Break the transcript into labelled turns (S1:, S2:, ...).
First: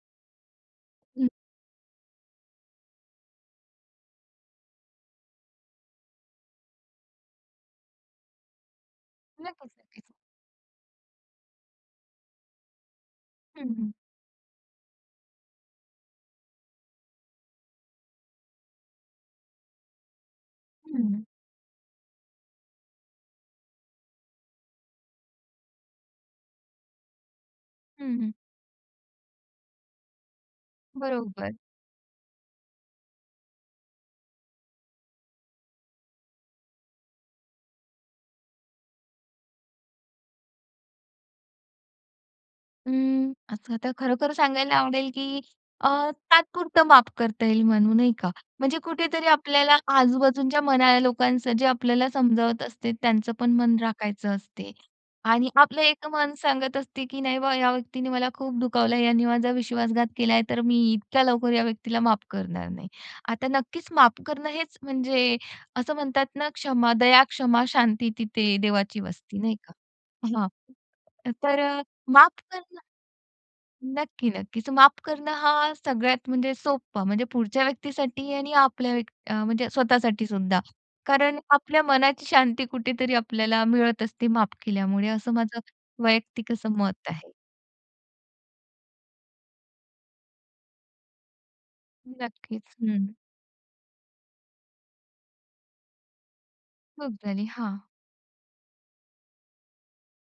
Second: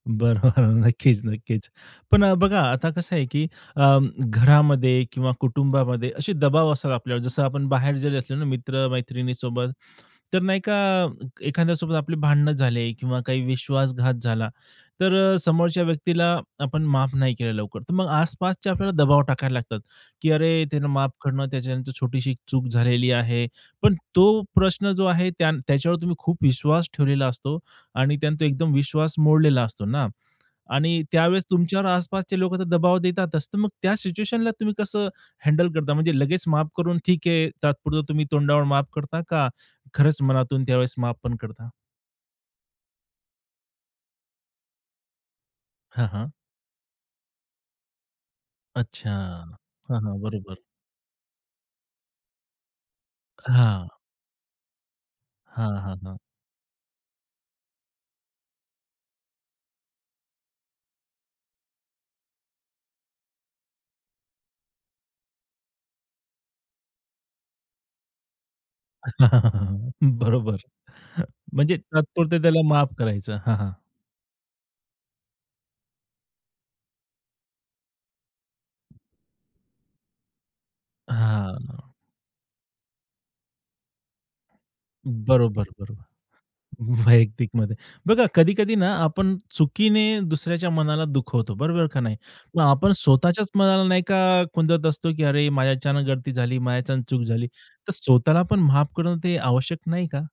S1: बरोबर, नक्कीच,
S2: हं.
S1: नक्कीच. पण अ, बघा, आता कसं आहे, की अं, घरामध्ये किंवा कुटुंबामध्ये असे दबाव असतात आपल्यावर, जसं आपण बाहेर जरी असले ना मित्र मैत्रिणीसोबत,
S2: नक्कीच, नक्कीच.
S1: तर नाही का एखाद्यासोबत आपली भांडण झाले किंवा काही
S2: हं, हं.
S1: विश्वासघात झाला, तर अ, समोरच्या व्यक्तीला आपण माफ नाही केलं लवकर, तर मग आसपासच्या आपल्याला दबाव टाकायला लागतात, की "अरे, त्यांना माफ
S2: हं.
S1: कर ना, त्याच्यानं तर छोटीशी एक चूक झालेली आहे." पण तो प्रश्न जो आहे, त्यां त्याच्यावर तुम्ही खूप विश्वास ठेवलेला असतो
S2: हं,
S1: आणि
S2: हं.
S1: त्यानं तो एकदम विश्वास मोडलेला असतो ना आणि त्यावेळेस
S2: बरोबर.
S1: तुमच्यावर आसपासचे लोकं तर दबाव देतातच, तर मग त्या सिच्युएशनला तुम्ही कसं हँडल करता? म्हणजे लगेच माफ करून ठीक आहे तात्पुरता तुम्ही तोंडावर माफ करता, का खरंच मनातून त्यावेळेस माफ पण करता?
S2: अं, असं तर खरोखर सांगायला आवडेल, की अ,
S1: हां, हां.
S2: तात्पुरतं माफ करता येईल म्हणू, नाही का? म्हणजे
S1: अच्छा,
S2: कुठेतरी आपल्याला
S1: हां, हां. बरोबर.
S2: आजूबाजूंच्या मनाला, लोकांचं जे आपल्याला समजावत असते, त्यांचं पण मन
S1: हां.
S2: राखायचं असते आणि
S1: हां,
S2: आपलं
S1: हां,
S2: एक
S1: हां.
S2: मन सांगत असते, की "नाही बुवा, या व्यक्तीनी मला खूप दुखावलं, यानी माझा विश्वासघात केलाय, तर मी इतक्या लवकर या व्यक्तीला माफ करणार नाही." आता नक्कीच, माफ करणं हेच म्हणजे असं म्हणतात ना, "क्षमा, दया, क्षमा, शांती, तिथे देवाची वस्ती," नाही का? हां,
S1: बरोबर.
S2: अ, तर
S1: म्हणजे
S2: अ, माफ
S1: तात्पुरता त्याला
S2: करणं
S1: माफ करायचं. हां, हां.
S2: नक्की, नक्कीच. माफ करणं हा सगळ्यात म्हणजे सोपं. म्हणजे पुढच्या व्यक्तीसाठी आणि आपल्या व्यक अ, म्हणजे स्वतःसाठी सुद्धा. कारण आपल्या
S1: हां.
S2: मनाची शांती कुठेतरी आपल्याला मिळत असते माफ केल्यामुळे, असं माझं
S1: बरोबर, बरोबर.
S2: वैयक्तिक असं मत आहे.
S1: वैयक्तिक मध्ये. बघा, कधी-कधी ना आपण चुकीने दुसऱ्याच्या मनाला दुखवतो, बरोबर का नाही? मग
S2: नक्कीच,
S1: आपण
S2: हं.
S1: स्वतःच्याच मनाला नाही का खुंदत असतो, की अरे माझ्याच्यानं गलती झाली माझ्याच्यानं
S2: चूक
S1: चूक
S2: झाली,
S1: झाली,
S2: हां.
S1: तर स्वतःला पण माफ करणं ते आवश्यक नाही का?